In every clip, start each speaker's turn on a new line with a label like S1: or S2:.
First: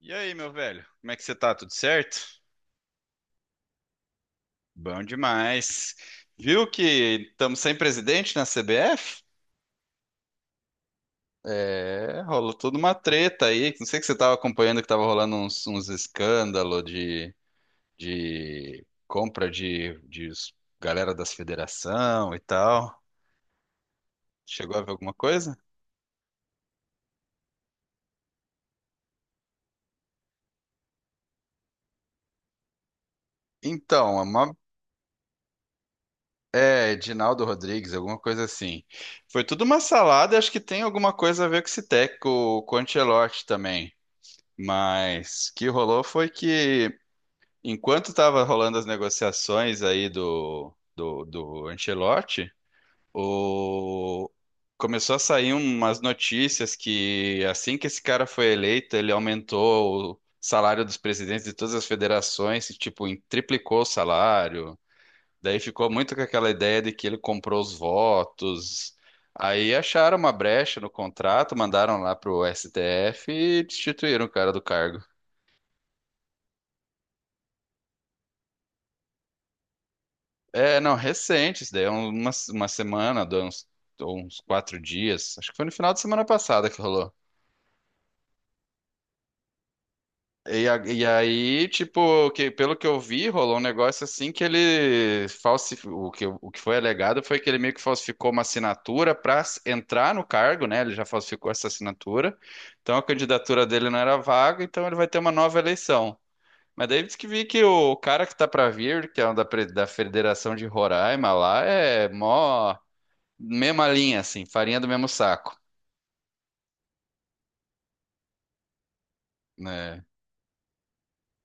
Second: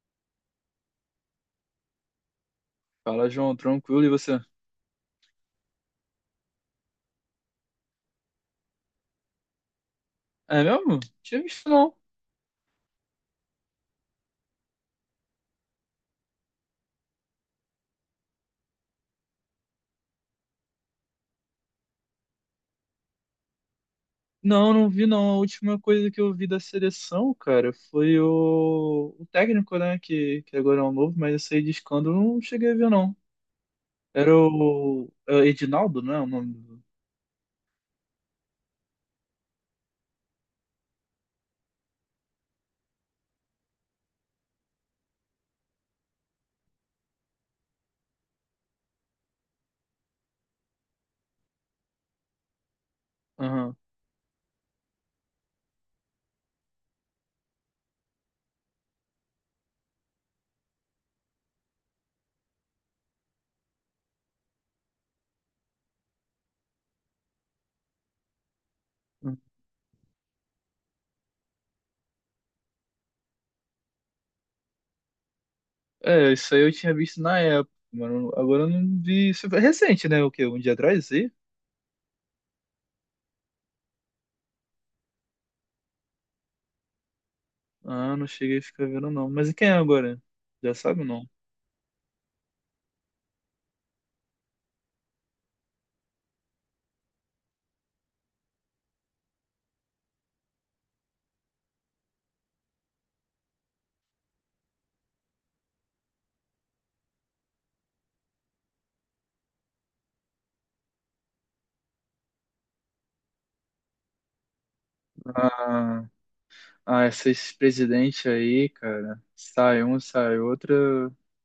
S1: E aí, meu velho? Como é que você tá? Tudo certo?
S2: Fala, João, tranquilo, e você?
S1: Bom demais. Viu que estamos sem presidente na CBF?
S2: É mesmo? Tinha visto não.
S1: É, rolou toda uma treta aí. Não sei que você estava acompanhando que estava rolando uns escândalos de compra de galera das federação e tal.
S2: Não,
S1: Chegou a
S2: não
S1: ver
S2: vi
S1: alguma
S2: não. A
S1: coisa?
S2: última coisa que eu vi da seleção, cara, foi o técnico, né, que agora é o novo, mas esse aí de escândalo eu não cheguei a ver não.
S1: Então, é
S2: Era
S1: uma,
S2: o é, Edinaldo, né, o nome do.
S1: é Edinaldo Rodrigues, alguma coisa assim. Foi tudo uma salada, e acho que tem alguma coisa a ver com esse técnico, com o Ancelotti também. Mas o que rolou foi que, enquanto estava rolando as negociações aí do Ancelotti,
S2: Aham.
S1: o... começou a sair umas notícias que, assim que esse cara foi eleito, ele aumentou o salário dos presidentes de todas as federações, e, tipo, triplicou o salário. Daí ficou muito com aquela ideia de que ele comprou os votos. Aí acharam uma brecha no contrato, mandaram lá pro STF e destituíram o cara do cargo.
S2: É, isso aí eu tinha visto na época, mano. Agora eu não vi. Isso é recente, né, o quê? Um dia
S1: É, não,
S2: atrás, isso aí?
S1: recente, isso daí é uma semana, dá uns, deu uns quatro dias. Acho que foi no final de semana passada que rolou.
S2: Ah, não cheguei a ficar vendo não. Mas e quem é agora?
S1: E,
S2: Já sabe
S1: e
S2: ou não?
S1: aí, tipo, pelo que eu vi, rolou um negócio assim que ele falsificou. O que foi alegado foi que ele meio que falsificou uma assinatura para entrar no cargo, né? Ele já falsificou essa assinatura. Então a candidatura dele não era vaga, então ele vai ter uma nova eleição. Mas daí diz que vi que o cara que tá pra vir, que é um da, da Federação de Roraima lá, é mó. Mesma linha, assim, farinha do mesmo saco,
S2: Ah, Ah, esses presidentes aí, cara, sai um,
S1: né?
S2: sai outra,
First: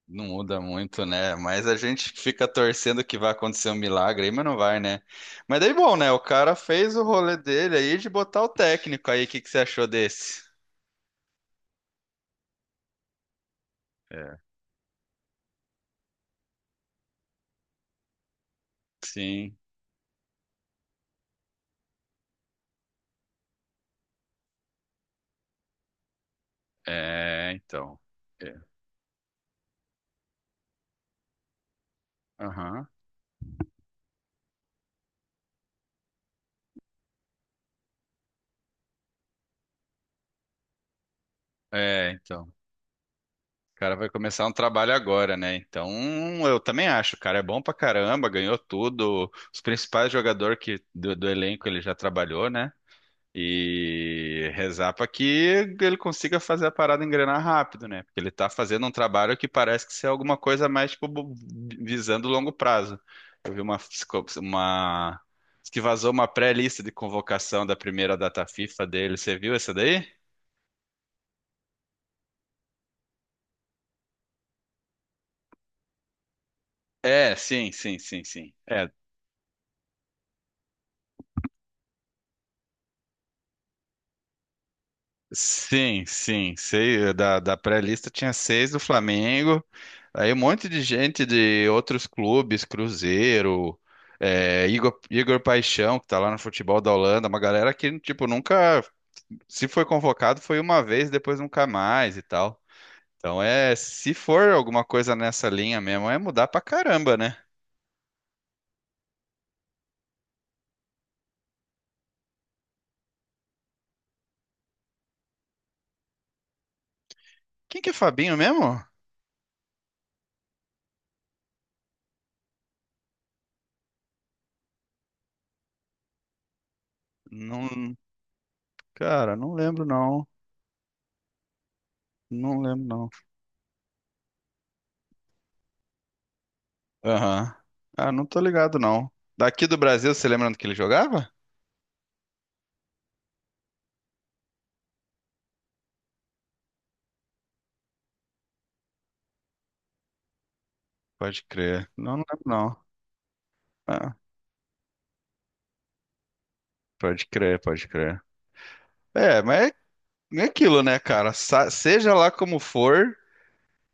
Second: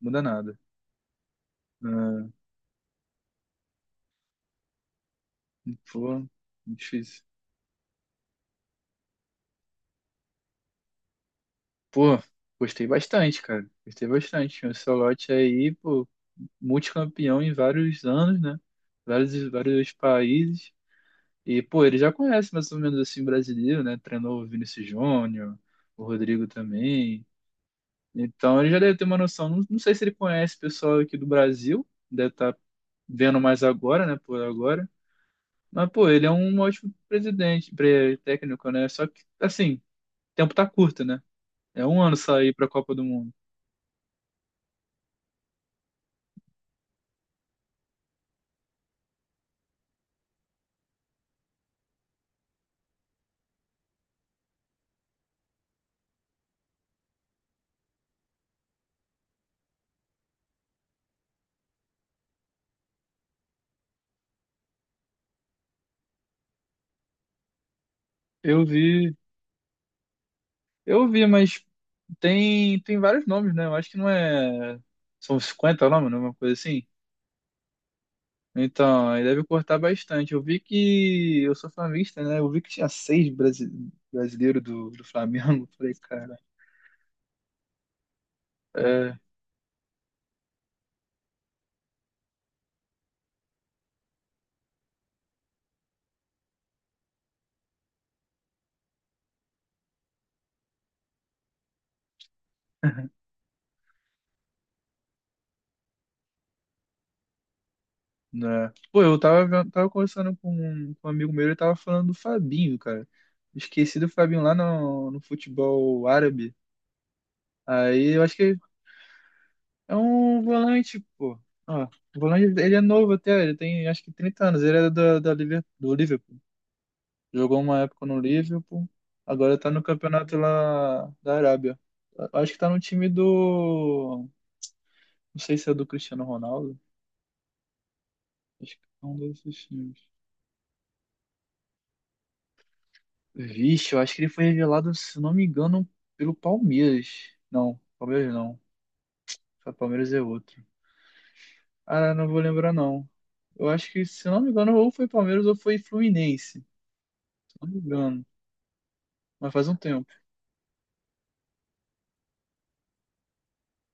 S2: muda
S1: Não
S2: nada.
S1: muda muito, né? Mas a gente
S2: Ah,
S1: fica torcendo que vai acontecer um milagre aí, mas não vai, né? Mas daí, bom, né? O
S2: pô,
S1: cara fez o
S2: difícil.
S1: rolê dele aí de botar o técnico aí. O que que você achou desse?
S2: Pô, gostei bastante, cara. Gostei
S1: É.
S2: bastante. O Ancelotti aí, pô, multicampeão em vários anos, né? Vários,
S1: Sim.
S2: vários países. E, pô, ele já conhece mais ou menos assim o brasileiro, né? Treinou o Vinícius Júnior, o Rodrigo também.
S1: É, então. É.
S2: Então ele já deve ter uma noção. Não, não sei se ele conhece o pessoal aqui do Brasil, deve estar
S1: Aham.
S2: vendo mais agora, né? Por agora. Mas, pô, ele é um ótimo presidente, técnico, né? Só que, assim, o tempo tá curto, né? É um
S1: É,
S2: ano
S1: então.
S2: sair pra Copa do Mundo.
S1: O cara vai começar um trabalho agora, né? Então, eu também acho, o cara é bom pra caramba, ganhou tudo. Os principais jogadores que, do elenco ele já trabalhou, né? E rezar para que ele consiga fazer a parada engrenar rápido, né? Porque ele tá fazendo um trabalho que parece que ser alguma coisa mais tipo visando longo prazo. Eu vi uma, uma diz que vazou uma pré-lista de convocação da primeira data
S2: Eu
S1: FIFA
S2: vi,
S1: dele. Você viu essa daí?
S2: eu vi, mas tem vários nomes, né? Eu acho que não é. São 50 nomes, né? Uma coisa assim.
S1: É, sim. É,
S2: Então, aí deve cortar bastante. Eu vi que. Eu sou flamenguista, né? Eu vi que tinha seis brasileiros do Flamengo. Falei,
S1: Sim,
S2: cara.
S1: sim, sei, da pré-lista tinha seis do
S2: É,
S1: Flamengo, aí um monte de gente de outros clubes, Cruzeiro, é, Igor Paixão, que tá lá no futebol da Holanda, uma galera que, tipo, nunca, se foi convocado, foi uma vez, depois nunca mais e tal. Então é, se for alguma coisa nessa linha mesmo, é mudar pra caramba, né?
S2: né? Pô, eu tava conversando com um amigo meu, ele tava falando do Fabinho, cara. Esqueci do Fabinho lá no futebol árabe.
S1: Quem que é
S2: Aí eu acho
S1: Fabinho
S2: que
S1: mesmo?
S2: é um volante, pô. Ó, o volante, ele é novo até, ele tem acho que 30 anos. Ele é do Liverpool. Jogou uma
S1: Não,
S2: época no Liverpool,
S1: cara, não
S2: agora tá no
S1: lembro não,
S2: campeonato lá da Arábia. Acho que
S1: não
S2: tá no
S1: lembro.
S2: time do. Não sei se é do Cristiano Ronaldo.
S1: Aham. Ah, não tô
S2: Acho
S1: ligado,
S2: que é
S1: não.
S2: um desses
S1: Daqui do
S2: times.
S1: Brasil, você lembra onde que ele jogava?
S2: Vixe, eu acho que ele foi revelado, se não me engano, pelo Palmeiras. Não, Palmeiras não. Só Palmeiras é outro.
S1: Pode crer.
S2: Ah,
S1: Não, não
S2: não vou
S1: lembro,
S2: lembrar
S1: não.
S2: não. Eu acho que,
S1: Ah,
S2: se não me engano, ou foi Palmeiras ou foi Fluminense.
S1: pode
S2: Se
S1: crer,
S2: não me
S1: pode crer.
S2: engano.
S1: É,
S2: Mas faz
S1: mas é
S2: um tempo.
S1: é aquilo, né, cara? Seja lá como for,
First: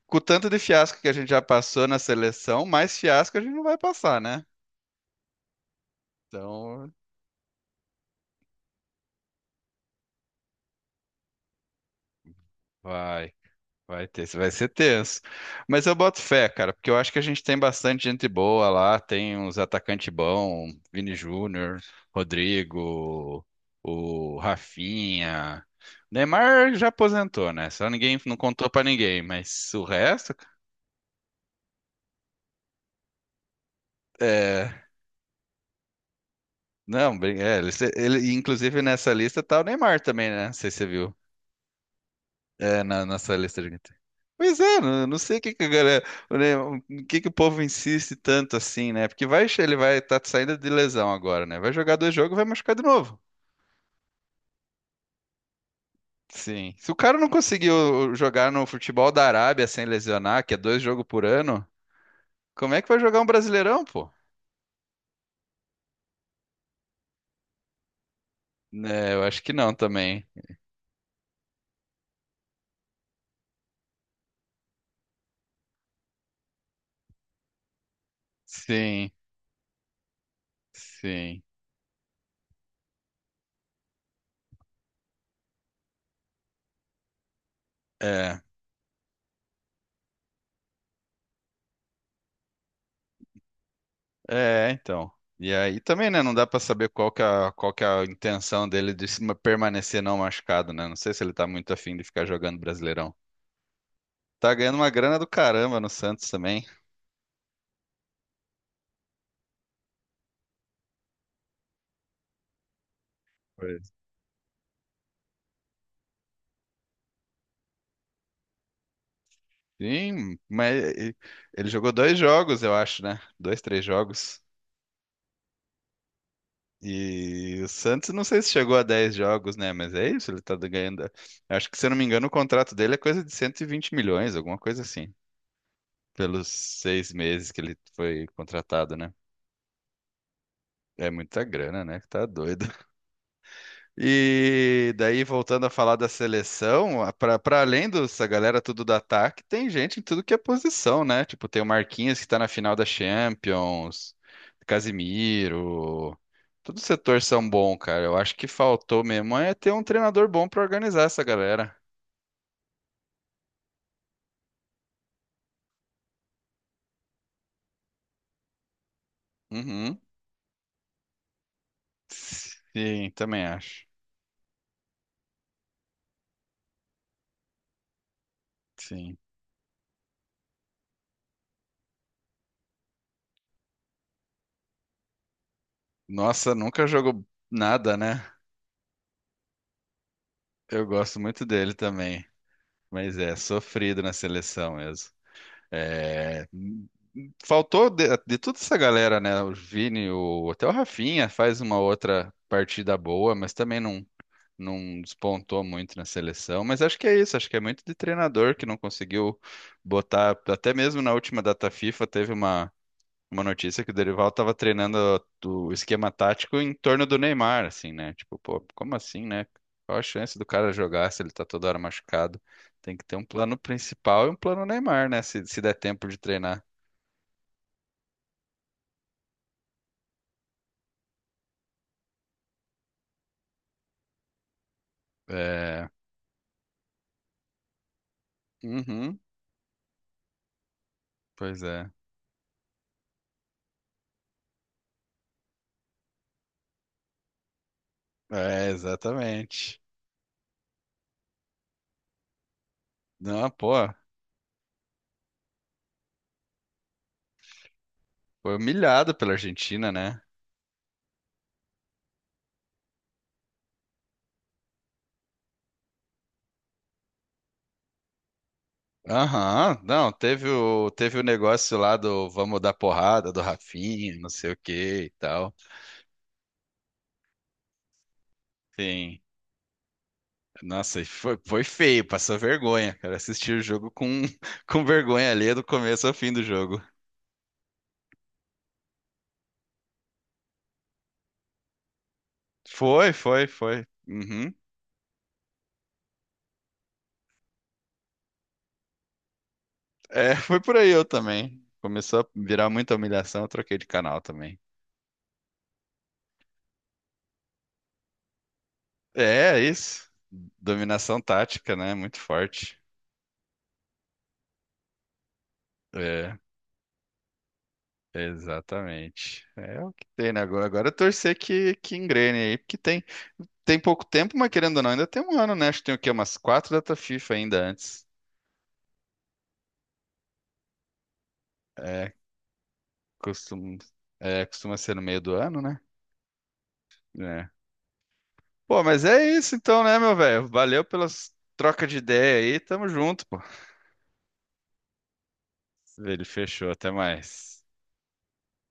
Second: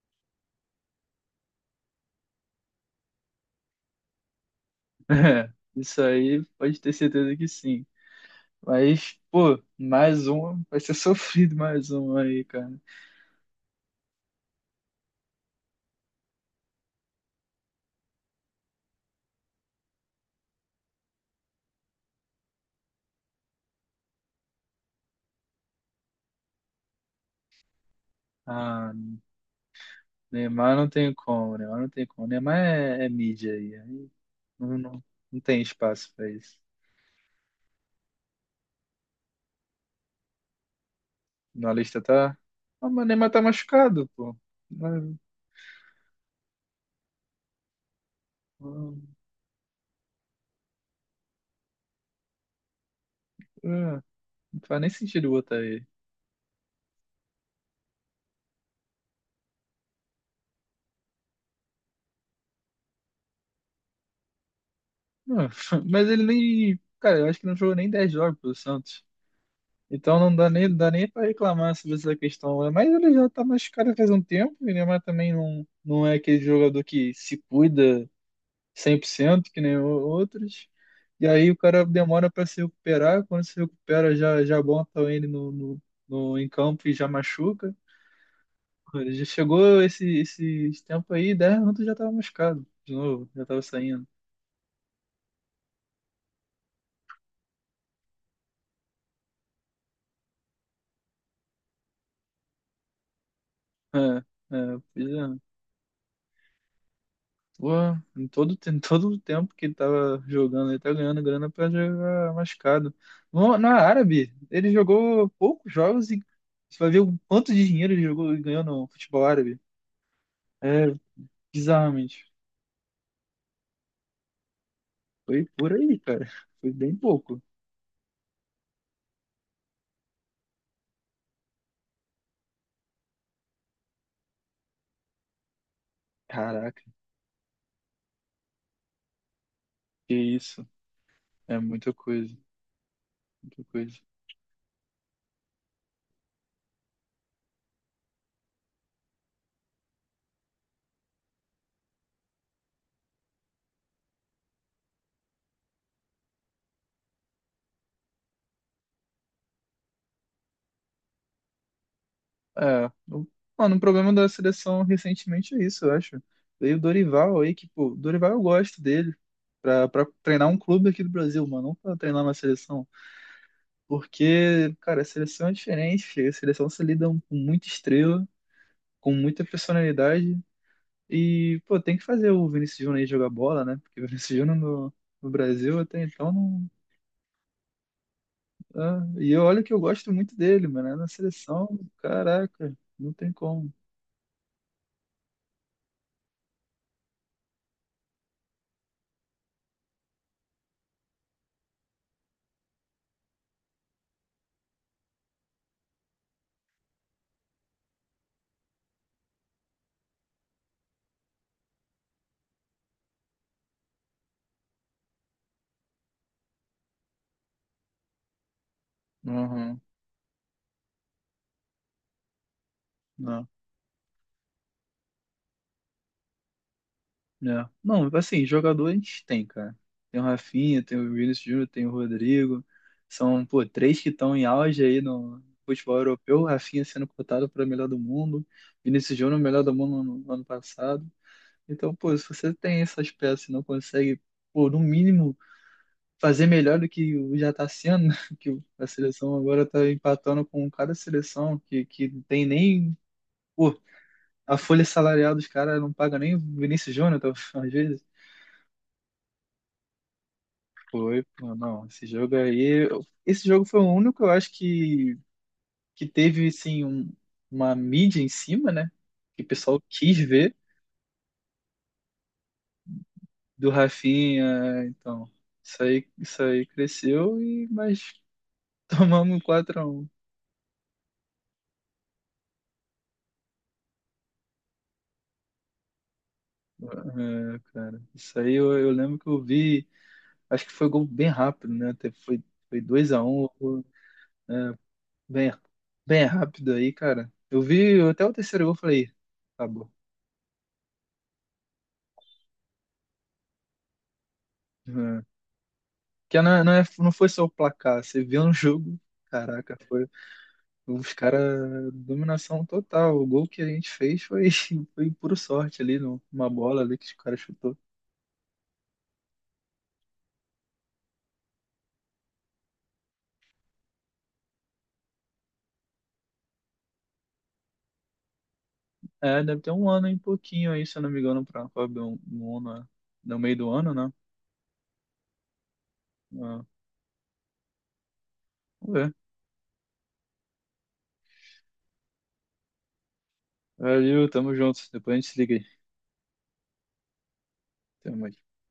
S1: com o tanto de fiasco que a gente já passou na seleção, mais fiasco a gente não vai passar, né?
S2: É, isso aí pode
S1: Então,
S2: ter certeza que sim. Mas, pô, mais um. Vai ser sofrido mais um aí, cara.
S1: vai. Vai ter, vai ser tenso. Mas eu boto fé, cara, porque eu acho que a gente tem bastante gente boa lá, tem uns atacantes bons, Vini Júnior, Rodrigo, o Rafinha. Neymar já aposentou, né? Só ninguém não contou pra
S2: Ah,
S1: ninguém, mas o resto
S2: Neymar não tem como, Neymar não tem como. Neymar é mídia aí. Não,
S1: é,
S2: não, não tem espaço pra isso.
S1: não, é, inclusive nessa lista tá o Neymar também, né? Não sei se você viu.
S2: Na lista tá.
S1: É,
S2: Ah, mas
S1: na,
S2: o
S1: na
S2: Neymar tá
S1: sala estrangulante.
S2: machucado, pô.
S1: Pois é, não,
S2: Não,
S1: não sei o que que a galera, né, o que que o povo insiste tanto assim, né? Porque vai, ele vai estar saindo de lesão agora, né? Vai jogar dois jogos e vai machucar de novo.
S2: não, não faz nem sentido botar ele.
S1: Sim. Se o cara não conseguiu jogar no futebol da Arábia sem lesionar, que é dois jogos por ano, como é que vai jogar um Brasileirão, pô?
S2: Não, mas ele nem. Cara, eu acho que não jogou nem 10 jogos pelo Santos.
S1: É, eu acho que não
S2: Então
S1: também.
S2: não dá nem pra reclamar sobre essa questão. Né? Mas ele já tá machucado faz um tempo. E o Neymar também não é aquele jogador que se cuida cem por
S1: Sim,
S2: cento que nem outros. E
S1: sim.
S2: aí o cara demora pra se recuperar. Quando se recupera, já bota ele no, no, no, em campo e já machuca.
S1: é.
S2: Ele já chegou esse tempo aí, 10 minutos já tava machucado. De novo, já tava saindo.
S1: É, então. E aí também, né? Não dá pra saber qual que é, qual que é a intenção dele de se permanecer não machucado, né? Não sei se ele tá muito afim de ficar jogando Brasileirão.
S2: É,
S1: Tá ganhando
S2: é,
S1: uma
S2: pois
S1: grana do
S2: é.
S1: caramba no Santos também.
S2: Pô, em todo o tempo que ele tava jogando, ele tá ganhando grana pra jogar machucado. No, na
S1: Pois.
S2: Árabe, ele jogou poucos jogos e você vai ver o quanto de dinheiro ele jogou e ganhou no futebol árabe.
S1: Sim,
S2: É,
S1: ele jogou dois
S2: bizarramente.
S1: jogos, eu acho, né? Dois, três jogos.
S2: Foi por aí, cara. Foi bem pouco.
S1: E o Santos, não sei se chegou a 10 jogos, né? Mas é isso, ele tá ganhando. Acho que, se eu não me engano, o contrato dele é coisa de 120 milhões, alguma coisa assim, pelos
S2: Caraca,
S1: 6 meses que ele foi contratado, né?
S2: que isso.
S1: É muita
S2: É
S1: grana,
S2: muita
S1: né? Que tá
S2: coisa,
S1: doido.
S2: muita coisa.
S1: E daí, voltando a falar da seleção, para além dessa galera tudo do ataque, tem gente em tudo que é posição, né? Tipo, tem o Marquinhos que tá na final da Champions, Casimiro. Todo o setor são bom, cara. Eu acho que faltou mesmo é ter um treinador bom pra organizar essa galera.
S2: É, mano, o problema da seleção recentemente é isso, eu acho. Veio o Dorival aí, que, pô, Dorival eu gosto dele, pra,
S1: Uhum.
S2: pra treinar um clube aqui do Brasil, mano, não pra treinar uma seleção.
S1: Sim, também acho.
S2: Porque, cara, a seleção é diferente, a seleção se lida com muita estrela, com
S1: Sim.
S2: muita personalidade, e, pô, tem que fazer o Vinícius Júnior aí jogar bola, né? Porque o Vinícius Júnior no Brasil até então
S1: Nossa,
S2: não.
S1: nunca jogou nada, né?
S2: É, e eu olho que eu gosto muito dele,
S1: Eu
S2: mano, é na
S1: gosto muito
S2: seleção,
S1: dele também.
S2: caraca, não
S1: Mas
S2: tem
S1: é,
S2: como.
S1: sofrido na seleção mesmo. É, faltou de toda essa galera, né? O Vini, o, até o Rafinha faz uma outra partida boa, mas também não, não despontou muito na seleção. Mas acho que é isso, acho que é muito de treinador que não conseguiu botar, até mesmo na última data FIFA teve uma notícia que o Dorival estava treinando o esquema tático em torno do Neymar, assim, né? Tipo, pô, como assim, né?
S2: Uhum,
S1: Qual a chance do cara jogar se ele tá toda hora machucado? Tem que ter um
S2: não,
S1: plano principal e um plano Neymar, né? Se der tempo de treinar.
S2: né? Não, assim, jogador a gente tem, cara. Tem o Rafinha, tem o Vinícius Júnior, tem o Rodrigo. São, pô, três que estão em auge aí no
S1: É.
S2: futebol europeu. O Rafinha sendo cotado para melhor do mundo. Vinícius
S1: Uhum,
S2: Júnior, melhor do mundo no ano passado.
S1: pois é.
S2: Então, pô, se você tem essas peças e não consegue, pô, no mínimo, fazer melhor do que já tá sendo, né? Que
S1: É,
S2: a seleção agora
S1: exatamente.
S2: tá empatando com cada seleção que não tem nem.
S1: Não,
S2: Pô,
S1: pô,
S2: a folha salarial dos caras não paga nem o Vinícius Júnior, tá, às vezes.
S1: foi humilhado pela Argentina, né?
S2: Foi, pô, não, esse jogo aí, esse jogo foi o único, eu acho que, teve, assim, uma mídia em cima, né, que o
S1: Aham,
S2: pessoal
S1: não,
S2: quis
S1: teve
S2: ver
S1: o, teve o negócio lá do vamos dar porrada do
S2: do
S1: Rafinha, não sei o
S2: Rafinha,
S1: que e
S2: então,
S1: tal.
S2: isso aí cresceu, e, mas
S1: Sim,
S2: tomamos 4x1,
S1: nossa, e foi, foi feio, passou vergonha, cara. Assistir o jogo com, com vergonha ali do começo ao fim do jogo.
S2: é, cara, isso aí eu lembro que eu vi, acho que foi gol bem rápido, né, até foi dois
S1: Foi,
S2: a
S1: foi,
S2: um
S1: foi. Uhum.
S2: é, bem, bem rápido aí, cara, eu vi até o terceiro gol, e falei, acabou.
S1: É, foi por aí eu também. Começou a virar muita humilhação, eu troquei de canal também.
S2: É. Que não, não, é, não foi só o placar. Você viu um jogo,
S1: É, é
S2: caraca,
S1: isso.
S2: foi os
S1: Dominação tática,
S2: caras
S1: né? Muito
S2: dominação
S1: forte.
S2: total. O gol que a gente fez foi, foi puro sorte ali,
S1: É,
S2: numa bola ali que os caras chutou.
S1: exatamente. É o que tem, né? Agora, agora é torcer que engrene aí, porque tem, tem pouco tempo, mas querendo ou não, ainda tem 1 ano, né? Acho que tem o quê? Umas quatro data FIFA ainda antes.
S2: É, deve ter um ano e pouquinho aí, se eu não me engano, pra Fábio
S1: É,
S2: um ano, né? No meio do
S1: costuma,
S2: ano, né?
S1: é, costuma ser no meio do ano, né?
S2: Ah,
S1: É. Pô,
S2: vamos
S1: mas
S2: ver.
S1: é isso então, né, meu velho? Valeu pelas trocas de ideia aí. Tamo junto, pô.
S2: Valeu, tamo junto. Depois a gente se liga aí.
S1: Ele fechou. Até mais.
S2: Até mais.